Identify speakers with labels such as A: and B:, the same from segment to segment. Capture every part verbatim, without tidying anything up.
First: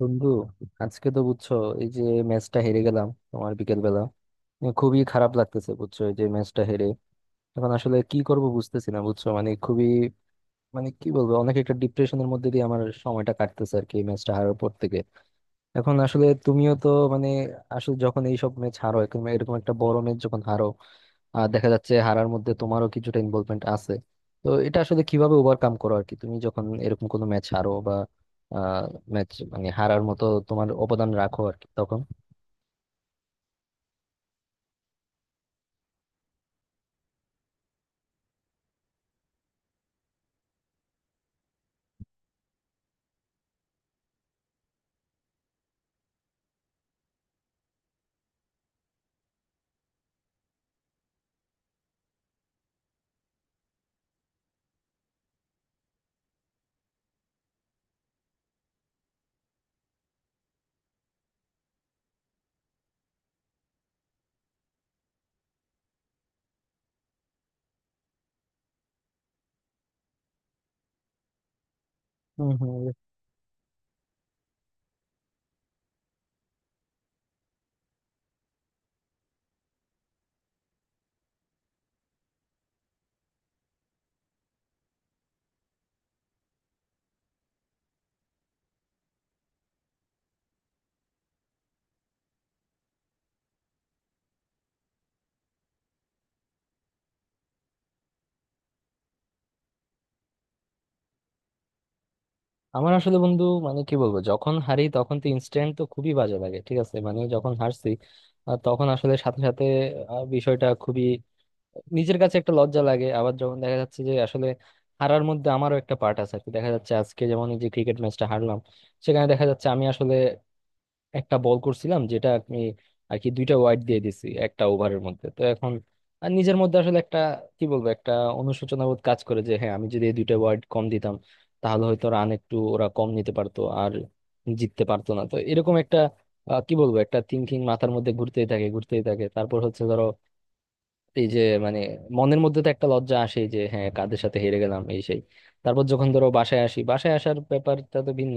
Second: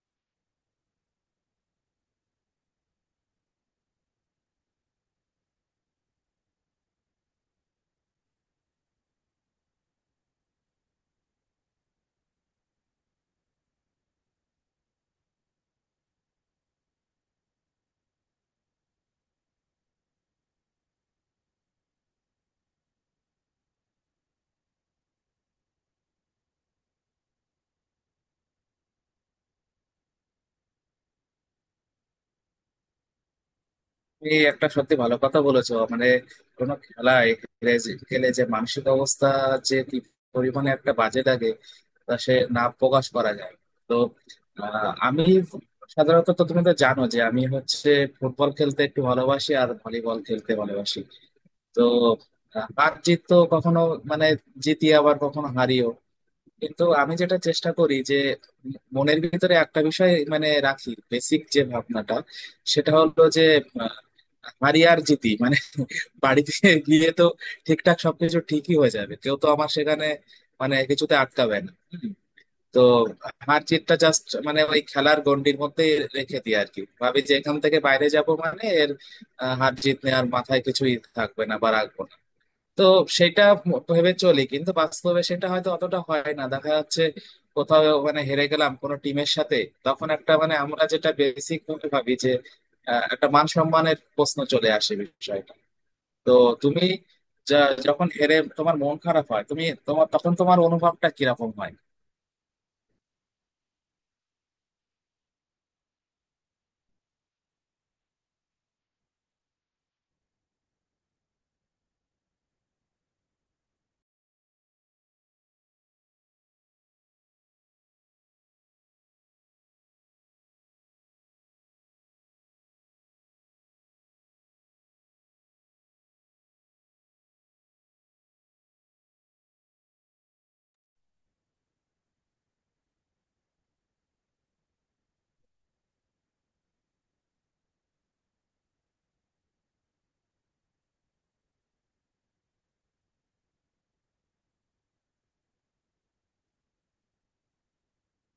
A: বন্ধু, আজকে তো বুঝছো, এই যে ম্যাচটা হেরে গেলাম তোমার বিকেল বেলা। খুবই খারাপ লাগতেছে বুঝছো, এই যে ম্যাচটা হেরে। এখন আসলে কি করব বুঝতেছি না বুঝছো, মানে খুবই, মানে কি বলবো, অনেক একটা ডিপ্রেশনের মধ্যে দিয়ে আমার সময়টা কাটতেছে আর কি, এই ম্যাচটা হারার পর থেকে। এখন আসলে তুমিও তো, মানে, আসলে যখন এইসব ম্যাচ হারো, এরকম এরকম একটা বড় ম্যাচ যখন হারো, আর দেখা যাচ্ছে হারার মধ্যে তোমারও কিছুটা ইনভলভমেন্ট আছে, তো এটা আসলে কিভাবে ওভারকাম করো আর কি, তুমি যখন এরকম কোনো ম্যাচ হারো বা ম্যাচ, মানে, হারার মতো তোমার অবদান রাখো আর কি, তখন।
B: তুমি একটা সত্যি ভালো কথা বলেছো মানে কোনো খেলায় হেরে যে- খেলে যে মানসিক অবস্থা যে কি পরিমাণে একটা বাজে লাগে তা সে না প্রকাশ করা যায়। তো আহ, আমি সাধারণত তো তুমি তো জানো যে আমি হচ্ছে ফুটবল খেলতে একটু ভালোবাসি আর ভলিবল খেলতে ভালোবাসি। তো আহ, হার জিত তো কখনো মানে জিতি আবার কখনো হারি, কিন্তু আমি যেটা চেষ্টা করি যে মনের ভিতরে একটা বিষয় মানে রাখি, বেসিক যে ভাবনাটা সেটা হলো যে আহ, হারি আর জিতি মানে বাড়িতে গিয়ে তো ঠিকঠাক সবকিছু ঠিকই হয়ে যাবে, কেউ তো আমার সেখানে মানে কিছুতে আটকাবে না। হুম।
A: হম
B: তো
A: হম।
B: হার জিতটা জাস্ট মানে ওই খেলার গণ্ডির মধ্যে রেখে দিই আর কি, ভাবি যে এখান থেকে বাইরে যাব মানে এর আহ, হার জিত নেওয়ার মাথায় কিছুই থাকবে না বা রাখবো না। তো সেটা ভেবে চলি, কিন্তু বাস্তবে সেটা হয়তো অতটা হয় না, দেখা যাচ্ছে কোথাও মানে হেরে গেলাম কোনো টিমের সাথে, তখন একটা মানে আমরা যেটা বেসিক ভাবে ভাবি যে আহ, একটা মান সম্মানের প্রশ্ন চলে আসে বিষয়টা। তো তুমি যা- যখন হেরে তোমার মন খারাপ হয় তুমি তোমার তখন তোমার অনুভবটা কিরকম হয়?
A: আমার আসলে বন্ধু, মানে কি বলবো, যখন হারি তখন তো ইনস্ট্যান্ট তো খুবই বাজে লাগে, ঠিক আছে, মানে যখন হারছি, আহ, তখন আসলে সাথে সাথে আহ, বিষয়টা খুবই নিজের কাছে একটা লজ্জা লাগে। আবার যখন দেখা যাচ্ছে যে আসলে হারার মধ্যে আমারও একটা পার্ট আছে আর কি, দেখা যাচ্ছে আজকে যেমন এই যে ক্রিকেট ম্যাচটা হারলাম, সেখানে দেখা যাচ্ছে আমি আসলে একটা বল করছিলাম, যেটা আমি আর কি দুইটা ওয়াইড দিয়ে দিছি একটা ওভারের মধ্যে। তো এখন আর নিজের মধ্যে আসলে একটা, কি বলবো, একটা অনুশোচনা বোধ কাজ করে যে হ্যাঁ, আমি যদি এই দুইটা ওয়াইড কম দিতাম তাহলে হয়তো রান একটু ওরা কম নিতে পারতো আর জিততে পারতো না। তো এরকম একটা আহ, কি বলবো, একটা থিংকিং মাথার মধ্যে ঘুরতেই থাকে ঘুরতেই থাকে। তারপর হচ্ছে, ধরো, এই যে, মানে, মনের মধ্যে তো একটা লজ্জা আসে যে হ্যাঁ, কাদের সাথে হেরে গেলাম এই সেই। তারপর যখন ধরো বাসায় আসি, বাসায় আসার ব্যাপারটা তো ভিন্ন।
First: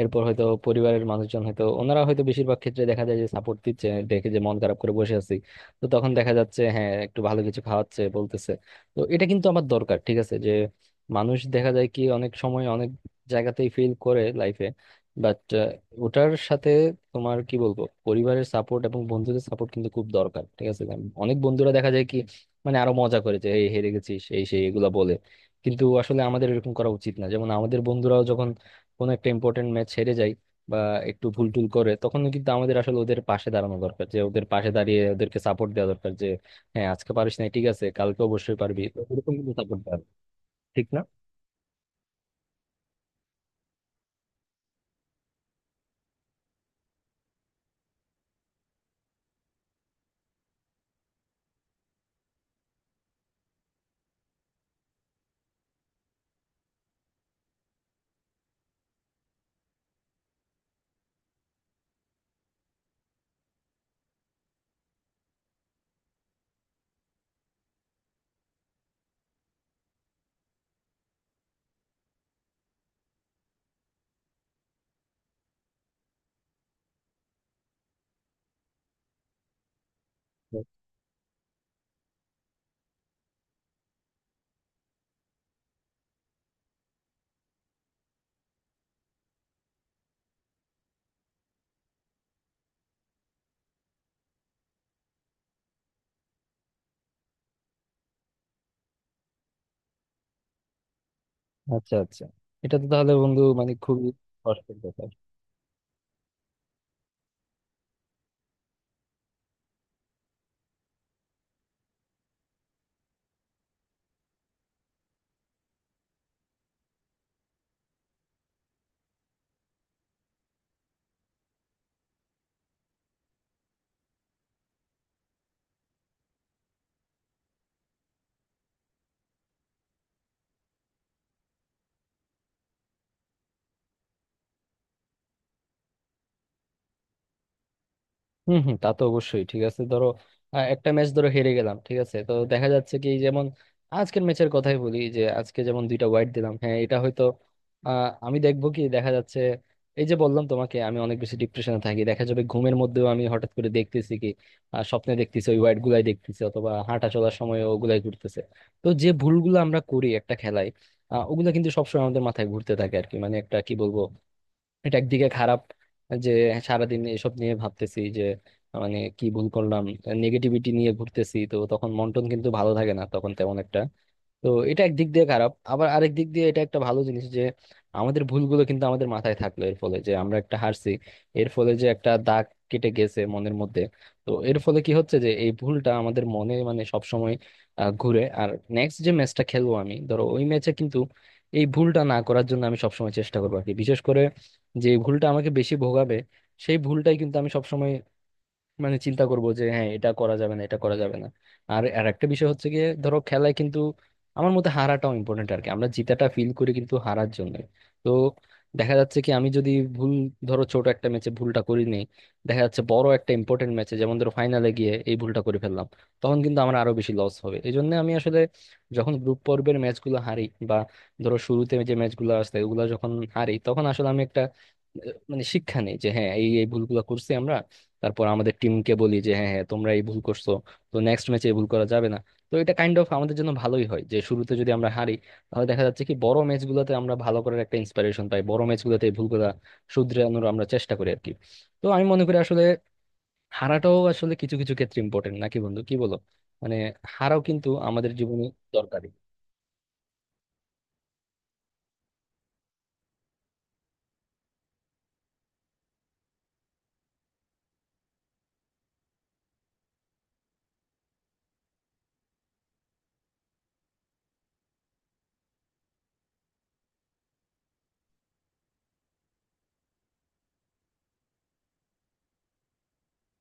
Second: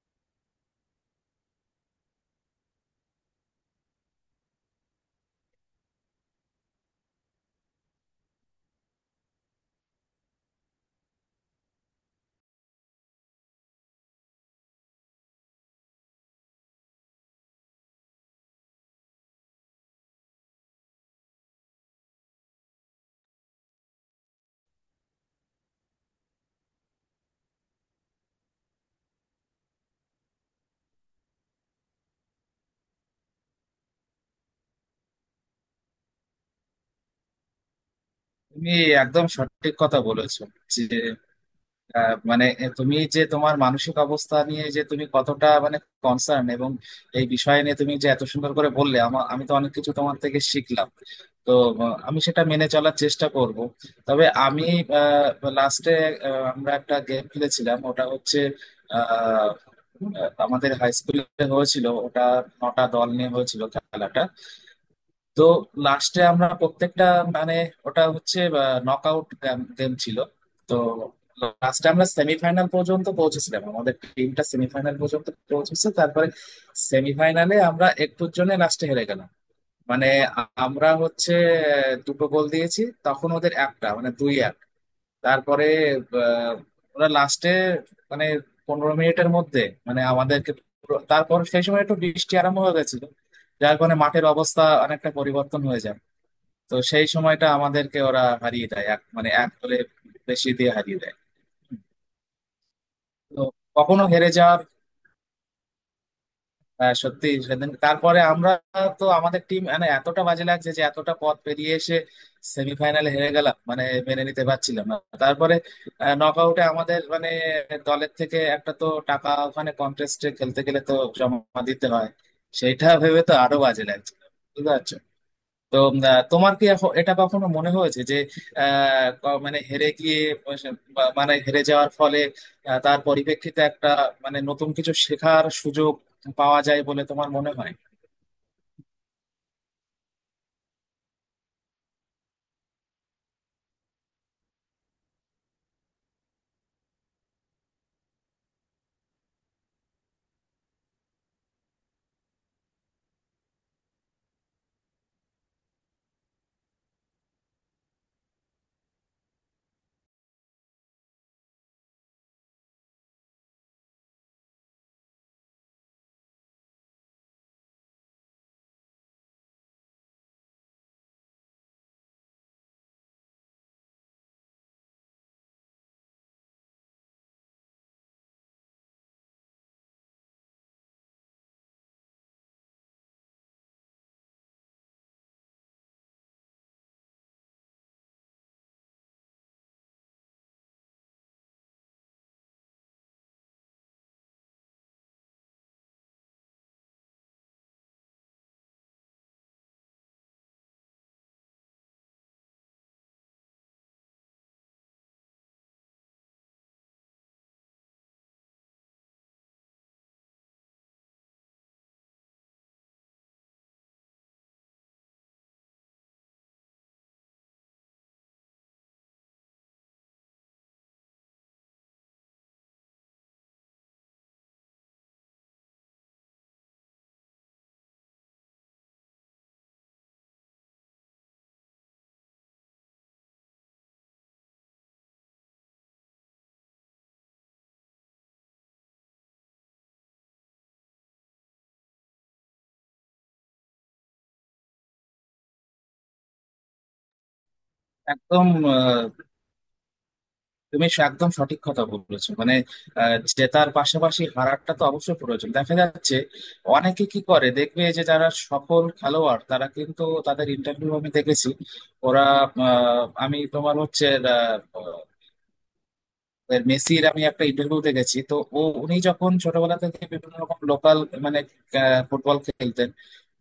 A: এরপর হয়তো পরিবারের মানুষজন, হয়তো ওনারা, হয়তো বেশিরভাগ ক্ষেত্রে দেখা যায় যে সাপোর্ট দিচ্ছে, দেখে যে মন খারাপ করে বসে আছি, তো তখন দেখা যাচ্ছে হ্যাঁ একটু ভালো কিছু খাওয়াচ্ছে, বলতেছে। তো এটা কিন্তু আমার দরকার, ঠিক আছে, যে মানুষ দেখা যায় কি অনেক সময় অনেক জায়গাতেই ফেল করে লাইফে, বাট ওটার সাথে তোমার, কি বলবো, পরিবারের সাপোর্ট এবং বন্ধুদের সাপোর্ট কিন্তু খুব দরকার, ঠিক আছে, কারণ অনেক বন্ধুরা দেখা যায় কি, মানে আরো মজা করে, যে এই হেরে গেছিস এই সেই এগুলা বলে, কিন্তু আসলে আমাদের এরকম করা উচিত না। যেমন আমাদের বন্ধুরাও যখন কোনো একটা ইম্পর্টেন্ট ম্যাচ হেরে যায় বা একটু ভুল টুল করে, তখন কিন্তু আমাদের আসলে ওদের পাশে দাঁড়ানো দরকার, যে ওদের পাশে দাঁড়িয়ে ওদেরকে সাপোর্ট দেওয়া দরকার, যে হ্যাঁ আজকে পারিস না, ঠিক আছে কালকে অবশ্যই
B: তুমি
A: পারবি, তো
B: একদম
A: এরকম কিন্তু
B: সঠিক
A: সাপোর্ট দেওয়া
B: কথা বলেছো
A: ঠিক
B: যে
A: না।
B: আহ, মানে তুমি যে তোমার মানসিক অবস্থা নিয়ে যে তুমি কতটা মানে কনসার্ন, এবং এই বিষয় নিয়ে তুমি যে এত সুন্দর করে বললে, আমার আমি তো অনেক কিছু তোমার থেকে শিখলাম। তো আহ, আমি সেটা মেনে চলার চেষ্টা করব। তবে আমি লাস্টে আমরা একটা গেম খেলেছিলাম, ওটা হচ্ছে আহ, আহ, আমাদের হাই স্কুলে হয়েছিল ওটা। নটা দল নিয়ে হয়েছিল খেলাটা। তো লাস্টে আমরা প্রত্যেকটা মানে ওটা হচ্ছে নক আউট গেম ছিল। তো লাস্টে আমরা সেমিফাইনাল পর্যন্ত পৌঁছেছিলাম, আমাদের টিমটা সেমিফাইনাল পর্যন্ত পৌঁছেছে, তারপরে সেমিফাইনালে আমরা একটুর জন্য লাস্টে হেরে গেলাম। মানে আ- আমরা হচ্ছে আহ, দুটো গোল দিয়েছি, তখন ওদের একটা, মানে দুই এক। তারপরে আহ, ওরা লাস্টে মানে পনেরো মিনিটের মধ্যে মানে আমাদেরকে পুরো- তারপর সেই সময় একটু বৃষ্টি আরম্ভ হয়ে গেছিল, যার কারণে মাঠের অবস্থা অনেকটা পরিবর্তন হয়ে যায়। তো সেই সময়টা আমাদেরকে ওরা হারিয়ে দেয় এক মানে এক গোলে বেশি দিয়ে হারিয়ে দেয়।
A: আচ্ছা আচ্ছা, এটা তো তাহলে বন্ধু,
B: তো
A: মানে,
B: কখনো
A: খুবই
B: হেরে যাওয়ার
A: কষ্টের ব্যাপার।
B: আহ, সত্যি সেদিন তারপরে আমরা তো আমাদের টিম মানে এতটা বাজে লাগছে যে এতটা পথ পেরিয়ে এসে সেমিফাইনালে হেরে গেলাম, মানে মেনে নিতে পারছিলাম না। তারপরে নক আউটে আমাদের মানে দলের থেকে একটা তো টাকা ওখানে কন্টেস্টে খেলতে গেলে তো জমা দিতে হয়, সেইটা ভেবে তো আরো বাজে লাগছে, বুঝতে পারছো? তো উম, আহ, তোমার কি এখ- এটা কখনো মনে হয়েছে যে আহ, ক- মানে হেরে গিয়ে বা- মানে হেরে যাওয়ার ফলে আহ, তার পরিপ্রেক্ষিতে একটা মানে নতুন কিছু শেখার সুযোগ পাওয়া যায় বলে তোমার মনে হয়?
A: হম হম, তা তো অবশ্যই ঠিক আছে। ধরো আহ, একটা ম্যাচ ধরো হেরে গেলাম, ঠিক আছে, তো দেখা যাচ্ছে কি, যেমন আজকের ম্যাচের কথাই বলি, যে আজকে যেমন দুইটা ওয়াইড দিলাম, হ্যাঁ, এটা হয়তো আহ, আমি দেখবো কি দেখা যাচ্ছে, এই যে বললাম তোমাকে, আমি অনেক বেশি ডিপ্রেশনে থাকি। দেখা যাবে ঘুমের মধ্যেও আমি হঠাৎ করে দেখতেছি কি আহ, স্বপ্নে দেখতেছি, ওই ওয়াইড গুলাই দেখতেছি, অথবা হাঁটা চলার সময় ওগুলাই ঘুরতেছে। তো যে ভুলগুলো আমরা করি একটা খেলায়, আহ, ওগুলো কিন্তু সবসময় আমাদের মাথায় ঘুরতে থাকে আর কি, মানে একটা, কি বলবো, এটা একদিকে খারাপ যে সারাদিন এসব নিয়ে ভাবতেছি যে, মানে কি ভুল করলাম, নেগেটিভিটি নিয়ে ঘুরতেছি, তো তখন মন টন কিন্তু ভালো থাকে না তখন তেমন একটা। তো এটা একদিক দিয়ে খারাপ, আবার আরেক দিক দিয়ে এটা একটা ভালো জিনিস যে আমাদের ভুলগুলো কিন্তু আমাদের মাথায় থাকলো, এর ফলে যে আমরা একটা হারছি, এর ফলে যে একটা দাগ কেটে গেছে মনের মধ্যে। তো এর ফলে কি হচ্ছে, যে এই ভুলটা আমাদের মনে, মানে, সবসময় আহ, ঘুরে, আর নেক্সট যে ম্যাচটা খেলবো আমি, ধরো ওই ম্যাচে কিন্তু এই ভুলটা না করার জন্য আমি সবসময় চেষ্টা করবো আর কি, বিশেষ করে যে ভুলটা আমাকে বেশি ভোগাবে, সেই ভুলটাই কিন্তু আমি সবসময়, মানে, চিন্তা করব যে হ্যাঁ এটা করা যাবে না, এটা করা যাবে না। আর আর একটা বিষয় হচ্ছে গিয়ে, ধরো খেলায় কিন্তু আমার মতে হারাটাও ইম্পর্টেন্ট আর কি, আমরা জিতাটা ফিল করি কিন্তু হারার জন্য। তো দেখা যাচ্ছে কি আমি যদি ভুল, ধরো ছোট একটা ম্যাচে ভুলটা করি নেই, দেখা যাচ্ছে বড় একটা ইম্পর্টেন্ট ম্যাচে, যেমন ধরো ফাইনালে গিয়ে এই ভুলটা করে ফেললাম, তখন কিন্তু আমার আরো বেশি লস হবে। এই জন্য আমি আসলে যখন গ্রুপ পর্বের ম্যাচগুলো হারি, বা ধরো শুরুতে যে ম্যাচগুলো আসে ওগুলো যখন হারি, তখন আসলে আমি একটা আহ, মানে শিক্ষা নেই যে হ্যাঁ, এই এই ভুলগুলো করছি আমরা। তারপর আমাদের টিমকে বলি যে হ্যাঁ হ্যাঁ তোমরা এই ভুল করছো, তো নেক্সট ম্যাচে এই ভুল করা যাবে না। তো এটা কাইন্ড অফ আমাদের জন্য ভালোই হয়, যে শুরুতে যদি আমরা হারি, তাহলে দেখা যাচ্ছে কি বড় ম্যাচগুলোতে আমরা ভালো করার একটা ইন্সপিরেশন পাই, বড় ম্যাচগুলোতে এই ভুলগুলা শুধরানোর আমরা চেষ্টা করি আর কি। তো আমি মনে করি আসলে হারাটাও আসলে কিছু কিছু ক্ষেত্রে ইম্পর্টেন্ট, নাকি বন্ধু, কি বলো? মানে হারাও কিন্তু আমাদের জীবনে
B: একদম
A: দরকারি।
B: আহ, তুমি স- একদম সঠিক কথা বলেছো। মানে আহ, জেতার পাশাপাশি হারাটা তো অবশ্যই প্রয়োজন, দেখা যাচ্ছে অনেকে কি করে দেখবে যে যারা সফল খেলোয়াড় তারা কিন্তু তাদের ইন্টারভিউ আমি দেখেছি ওরা আহ, আমি তোমার হচ্ছে এবার মেসির আমি একটা ইন্টারভিউ দেখেছি। তো ও উনি যখন ছোটবেলা থেকে বিভিন্ন রকম লোকাল মানে আহ, ফুটবল খেলতেন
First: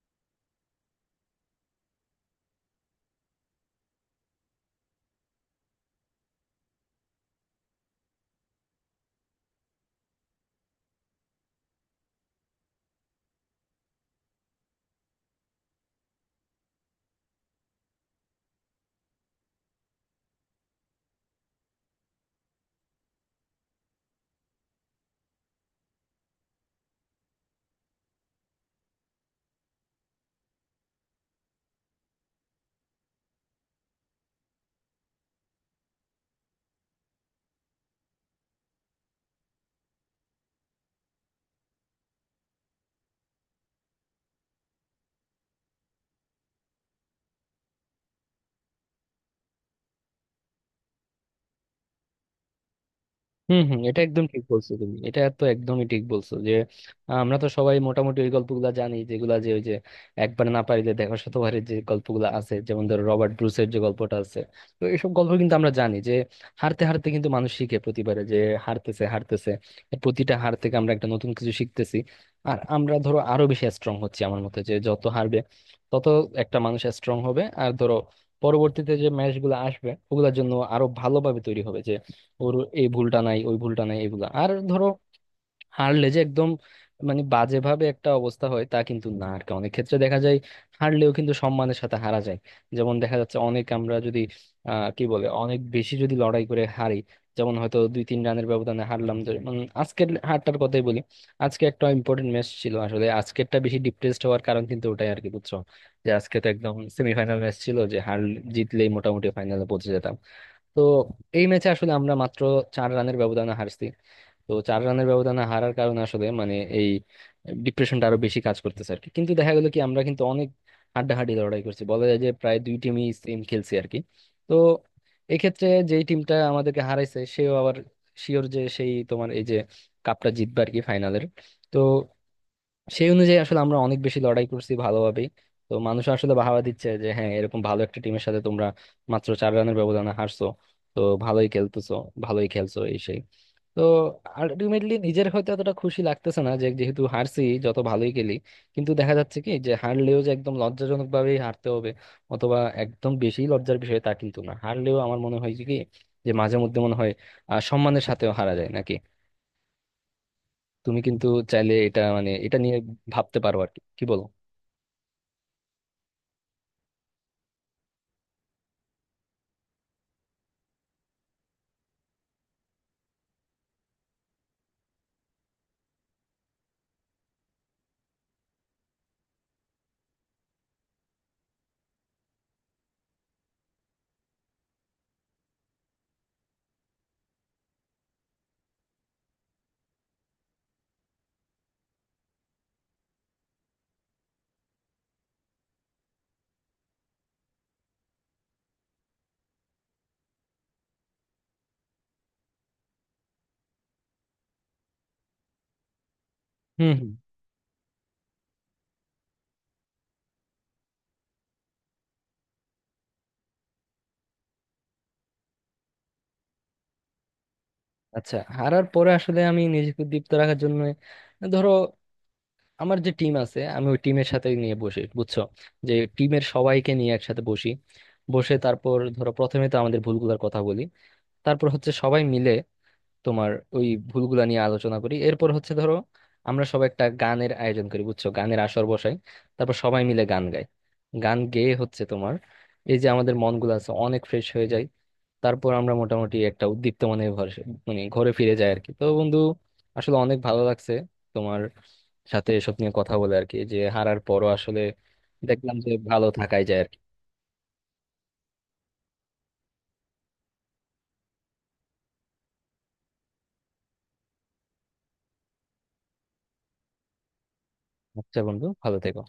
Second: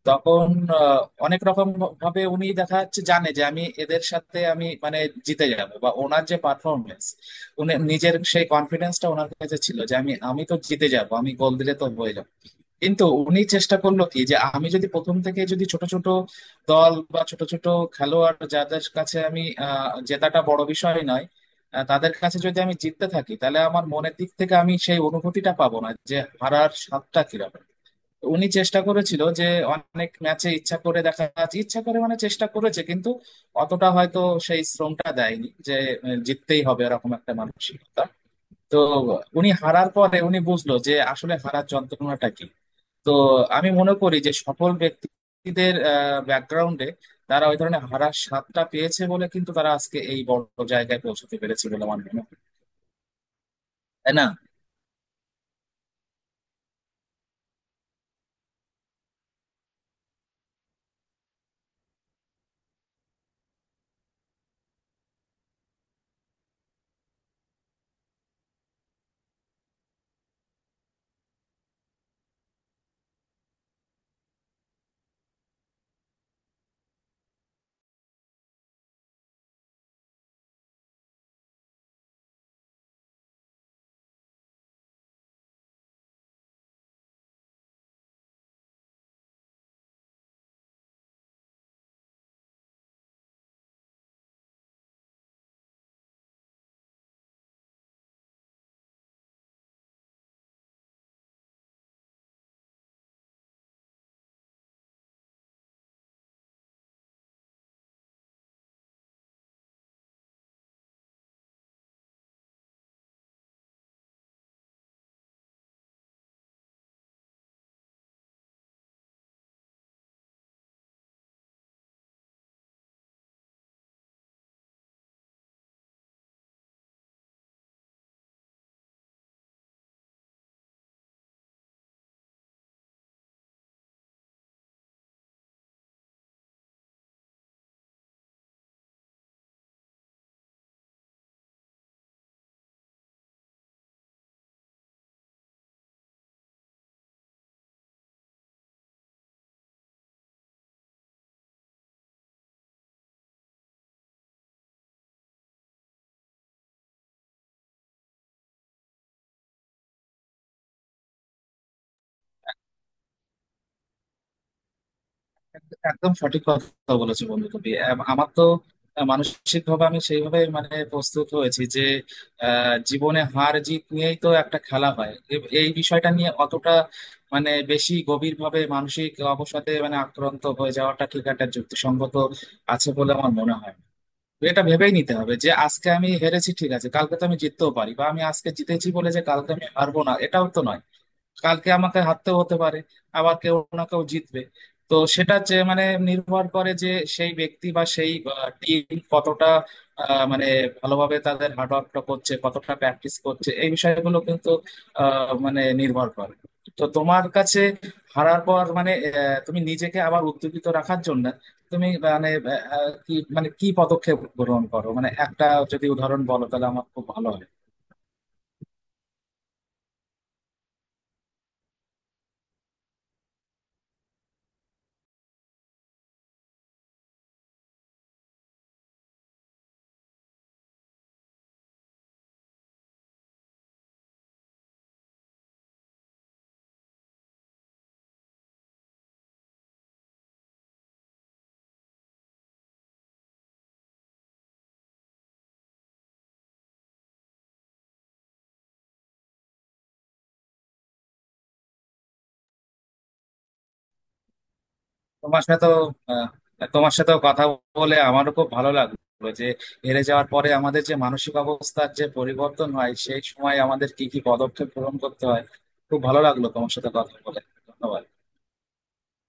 B: তখন আহ, অনেক রকম ভাবে উনি দেখা যাচ্ছে জানে যে আমি এদের সাথে আমি মানে জিতে যাব বা ওনার যে পারফরমেন্স, উনি নিজের সেই কনফিডেন্সটা ওনার কাছে ছিল যে আমি আমি তো জিতে যাব, আমি গোল দিলে তো হয়ে যাবো। কিন্তু উনি চেষ্টা করলো কি যে আমি যদি প্রথম থেকে যদি ছোট ছোট দল বা ছোট ছোট খেলোয়াড় যাদের কাছে আমি আহ, জেতাটা বড় বিষয় নয়, আহ, তাদের কাছে যদি আমি জিততে থাকি তাহলে আমার মনের দিক থেকে আমি সেই অনুভূতিটা পাবো না যে হারার স্বাদটা কিরকম। উনি চেষ্টা করেছিল যে অনেক ম্যাচে ইচ্ছা করে দেখা যাচ্ছে ইচ্ছা করে মানে চেষ্টা করেছে, কিন্তু অতটা হয়তো সেই শ্রমটা দেয়নি যে আহ, জিততেই হবে এরকম একটা মানসিকতা। তো উনি হারার পরে উনি বুঝলো যে আসলে হারার যন্ত্রণাটা কি। তো আমি মনে করি যে সফল ব্যক্তিদের ব্যাকগ্রাউন্ডে তারা ওই ধরনের হারার স্বাদটা পেয়েছে বলে কিন্তু তারা আজকে এই বড় জায়গায় পৌঁছতে পেরেছে বলে আমার মনে হয়।
A: হম হম, এটা
B: তাই
A: একদম
B: না?
A: ঠিক বলছো তুমি, এটা তো একদমই ঠিক বলছো যে আহ, আমরা তো সবাই মোটামুটি ওই গল্পগুলা জানি, যেগুলা যে ওই যে একবার না পারিলে দেখো শতবারের যে গল্পগুলা আছে, যেমন ধরো রবার্ট ব্রুসের যে গল্পটা আছে। তো এইসব গল্প কিন্তু আমরা জানি, যে হারতে হারতে কিন্তু মানুষ শিখে, প্রতিবারে যে হারতেছে হারতেছে, প্রতিটা হার থেকে আমরা একটা নতুন কিছু শিখতেছি, আর আমরা ধরো আরো বেশি স্ট্রং হচ্ছি। আমার মতে যে যত হারবে তত একটা মানুষ স্ট্রং হবে, আর ধরো পরবর্তীতে যে ম্যাচ গুলো আসবে ওগুলোর জন্য আরো ভালোভাবে তৈরি হবে। ওর এই ভুলটা নাই, ওই ভুলটা নাই, এইগুলা। আর ধরো হারলে যে একদম, মানে, বাজেভাবে একটা অবস্থা হয় তা কিন্তু না আর কি। অনেক ক্ষেত্রে দেখা যায় হারলেও কিন্তু সম্মানের সাথে হারা যায়, যেমন দেখা যাচ্ছে অনেক, আমরা যদি আহ কি বলে, অনেক বেশি যদি লড়াই করে হারি, যেমন হয়তো দুই তিন রানের ব্যবধানে হারলাম যে- মানে আজকের হারটার কথাই বলি। আজকে একটা ইম্পর্টেন্ট ম্যাচ ছিল আসলে, আজকেরটা বেশি ডিপ্রেসড হওয়ার কারণ কিন্তু ওটাই আর কি, বুঝছো, যে আজকে তো একদম সেমিফাইনাল ম্যাচ ছিল, যে হার জিতলেই মোটামুটি ফাইনালে পৌঁছে যেতাম। তো এই ম্যাচে আসলে আমরা মাত্র চার রানের ব্যবধানে হারছি। তো চার রানের ব্যবধানে হারার কারণে আসলে, মানে, এই ডিপ্রেশনটা আরো বেশি কাজ করতেছে আর কি, কিন্তু দেখা গেল কি আমরা কিন্তু অনেক হাড্ডাহাড্ডি লড়াই করছি, বলা যায় যে প্রায় দুই টিমই সেম খেলছি আর কি। তো এক্ষেত্রে যেই টিমটা আমাদেরকে হারাইছে সেও আবার শিওর যে সেই, তোমার এই যে, কাপটা জিতবে আর কি, ফাইনালের। তো সেই অনুযায়ী আসলে আমরা অনেক বেশি লড়াই করছি ভালোভাবেই। তো মানুষ আসলে বাহাবা দিচ্ছে, যে হ্যাঁ এরকম ভালো একটা টিমের সাথে তোমরা মাত্র চার রানের ব্যবধানে হারছো, তো ভালোই খেলতেছো, ভালোই খেলছো এই সেই। তো আলটিমেটলি নিজের হয়তো এতটা খুশি লাগতেছে না, যে যেহেতু হারছি যত ভালোই খেলি, কিন্তু দেখা যাচ্ছে কি, যে হারলেও যে একদম লজ্জাজনক ভাবেই হারতে হবে অথবা একদম বেশি লজ্জার বিষয় তা কিন্তু না। হারলেও আমার মনে হয় যে কি, যে মাঝে মধ্যে মনে হয় আহ সম্মানের সাথেও হারা যায় নাকি। তুমি কিন্তু চাইলে এটা, মানে, এটা নিয়ে ভাবতে পারো আর কি, কি বলো?
B: একদম সঠিক কথা বলেছো বন্ধু তুমি। আম- আমার তো মানসিক ভাবে আমি সেইভাবে মানে প্রস্তুত হয়েছি যে আহ, জীবনে হার জিত নিয়েই তো একটা খেলা হয়। এ- এই বিষয়টা নিয়ে অতটা মানে বেশি গভীর ভাবে মানসিক অবসাদে মানে আক্রান্ত হয়ে যাওয়াটা ঠিক একটা যুক্তিসঙ্গত আছে বলে আমার মনে হয় না। তো এটা ভেবেই নিতে হবে যে আজকে আমি হেরেছি, ঠিক আছে, কালকে তো আমি জিততেও পারি, বা আমি আজকে জিতেছি বলে যে কালকে আমি হারবো না এটাও তো নয়, কালকে আমাকে হারতেও হতে পারে, আবার কেউ না কেউ জিতবে। তো সেটা যে মানে নির্ভর করে যে সেই ব্যক্তি বা সেই টিম কতটা আহ, মানে ভালোভাবে তাদের হার্ডওয়ার্কটা করছে, কতটা প্র্যাকটিস করছে, এই বিষয়গুলো কিন্তু আহ, মানে নির্ভর করে। তো
A: হুম হুম।
B: তোমার কাছে হারার পর মানে আহ, তুমি নিজেকে আবার উদ্যোগিত রাখার জন্য তুমি মানে আহ, কি মানে কি পদক্ষেপ গ্রহণ করো, মানে একটা যদি উদাহরণ বলো তাহলে আমার খুব ভালো হয়।
A: আচ্ছা, হারার পরে আসলে আমি নিজেকে দীপ্ত রাখার জন্য ধরো আমার যে টিম আছে, আমি ওই টিমের সাথে নিয়ে বসি বুঝছো, যে টিমের সবাইকে নিয়ে একসাথে বসি। বসে তারপর ধরো প্রথমে তো আমাদের ভুলগুলোর কথা বলি, তারপর হচ্ছে সবাই মিলে তোমার ওই ভুলগুলা নিয়ে আলোচনা করি। এরপর হচ্ছে ধরো আমরা সবাই একটা গানের আয়োজন করি বুঝছো, গানের আসর বসাই। তারপর সবাই মিলে গান গাই, গান গেয়ে হচ্ছে তোমার এই যে আমাদের মনগুলো আছে অনেক ফ্রেশ হয়ে যায়। তারপর আমরা মোটামুটি একটা উদ্দীপ্তমানের ঘরে, মানে ঘরে ফিরে যাই আর কি। তো বন্ধু, আসলে অনেক ভালো লাগছে তোমার সাথে এসব নিয়ে কথা বলে আর কি, যে হারার পরও আসলে
B: তোমার
A: দেখলাম
B: সাথেও
A: যে ভালো
B: আহ,
A: থাকাই যায় আর
B: তোমার
A: কি।
B: সাথেও কথা বলে আমারও খুব ভালো লাগলো যে হেরে যাওয়ার পরে আমাদের যে মানসিক অবস্থার যে পরিবর্তন হয় সেই সময় আমাদের কি কি পদক্ষেপ গ্রহণ করতে হয়। খুব ভালো লাগলো তোমার সাথে কথা বলে। ধন্যবাদ।
A: আচ্ছা বন্ধু, ভালো থেকো।